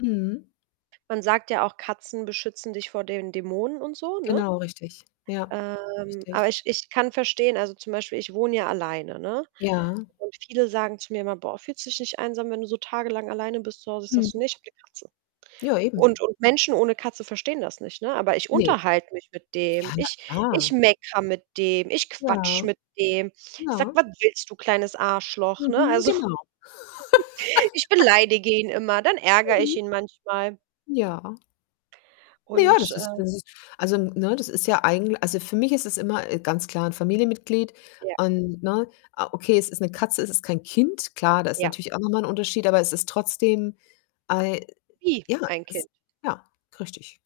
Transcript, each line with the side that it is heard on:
left: Mhm.
right: Man sagt ja auch, Katzen beschützen dich vor den Dämonen und so, ne?
left: Genau, richtig. Ja,
right: Ähm, aber
left: richtig.
right: ich ich kann verstehen also, zum Beispiel ich wohne ja alleine, ne,
left: Ja.
right: und viele sagen zu mir immer „Boah, fühlst dich nicht einsam, wenn du so tagelang alleine bist zu Hause?“ Ich sage:
left: Mhm.
right: „Ne ich habe 'ne Katze.“
left: Ja, eben.
right: Und und Menschen ohne Katze verstehen das nicht, ne? Aber ich
left: Ne.
right: unterhalte mich mit dem. Ich
left: Ja, na
right: ich
left: klar.
right: meckere mit dem, ich
left: Ja,
right: quatsche mit dem. Ich sage:
left: ja.
right: „Was willst du, kleines Arschloch?“ ne?
left: Mhm,
right: Also,
left: genau.
right: ich beleidige ihn immer, dann ärgere ich
left: Mhm.
right: ihn manchmal.
left: Ja. Ja,
right: Und,
left: das ist
right: äh
left: das ist also, n ne, das ist ja eigentl also, für mich ist es immer e ganz klar 'n Familienmitglied
right: Ja.
left: und ne o okay, es ist 'ne Katze, es ist kein Kind, klar, da ist
right: Ja.
left: natürlich auch noch mal ein Unterschied, aber es ist trotzdem, ei
right: Wie
left: ja,
right: ein Kind
left: ist ja, richtig,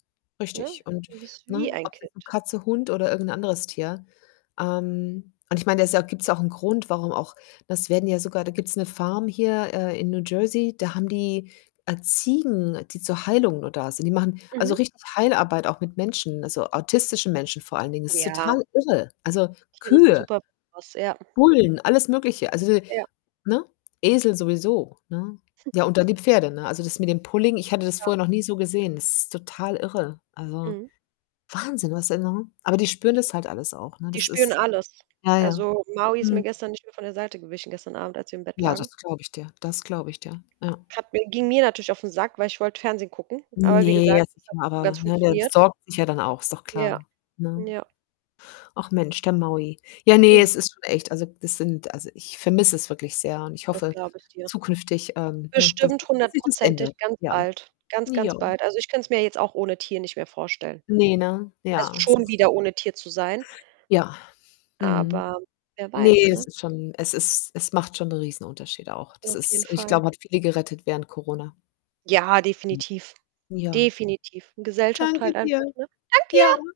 right: ne?
left: richtig, und
right: Das ist wie
left: ne,
right: ein
left: ob's jetzt 'ne
right: Kind.
left: Katze, Hund oder irgend 'n anderes Tier ähm, und ich meine, da ist ja auch gibt's auch ein Grund, warum auch ne, es werden ja sogar da gibt's 'ne Farm hier, äh, in New Jersey, da haben die, äh, Ziegen, die zur Heilung nur da sind. Die machen also
right: Mhm.
left: richtig Heilarbeit auch mit Menschen, also autistischen Menschen vor allen Dingen. Das ist
right: Ja.
left: total irre. Also,
right: Tiere sind
left: Kühe
right: super,, [unintelligible] ja.
left: Bullen, alles Mögliche, also [unintelligible]
right: Ja.
left: ne, Esel sowieso, ne? Ja, und dann die Pferde, ne? Also das mit dem Pulling, ich hatte das
right: Ja.
left: vorher noch nie so gesehen, das ist total irre. Also,
right: Mhm.
left: Wahnsinn, was da ne aber die spüren das halt alles auch, ne?
right: Die
left: Das
right: spüren
left: ist
right: alles.
left: ja, ja.
right: Also, Maui ist mir
left: Mhm.
right: gestern nicht mehr von der Seite gewichen, gestern Abend, als wir im Bett
left: Ja,
right: lagen.
left: das glaube ich dir. Das glaube ich dir. Ja.
right: Hat mir ging mir natürlich aufn Sack, weil ich wollte Fernsehen gucken. Aber wie
left: Ne,
right: gesagt,
left: jetzt
right: das
left: nicht
right: hat
left: mehr,
right: nicht so ganz
left: aber ne, der
right: funktioniert.
left: sorgt sich ja dann auch, ist doch
right: Ja,
left: klar, ne?
right: ja.
left: Ach Mensch, der Maui. Ja, ne,
right: Ja.
left: es ist schon echt also, das sind also, ich vermisse es wirklich sehr und ich
right: Das
left: hoffe
right: glaube ich dir.
left: zukünftig, ähm, ne, dass
right: Bestimmt
left: es dass sich das
right: hundertprozentig
left: ändert.
right: ganz
left: Ja.
right: bald. Ganz,
left: Ja.
right: ganz bald. Also, ich könnte es mir jetzt auch ohne Tier nicht mehr vorstellen.
left: Ne, ne,
right: Also,
left: ja. Es
right: schon
left: ist
right: wieder ohne Tier zu sein
left: Ja. Mhm.
right: aber wer weiß,
left: Ne, es
right: ne?
left: ist schon es ist es macht schon 'n Riesenunterschied auch. Das
right: Auf
left: ist
right: jeden
left: ich
right: Fall.
left: glaube, hat viele gerettet während Corona.
right: Ja,
left: Mhm.
right: definitiv.
left: Ja.
right: Definitiv. Gesellschaft
left: Danke
right: halt
left: dir.
right: einfach, ne? Danke dir.
left: Ja.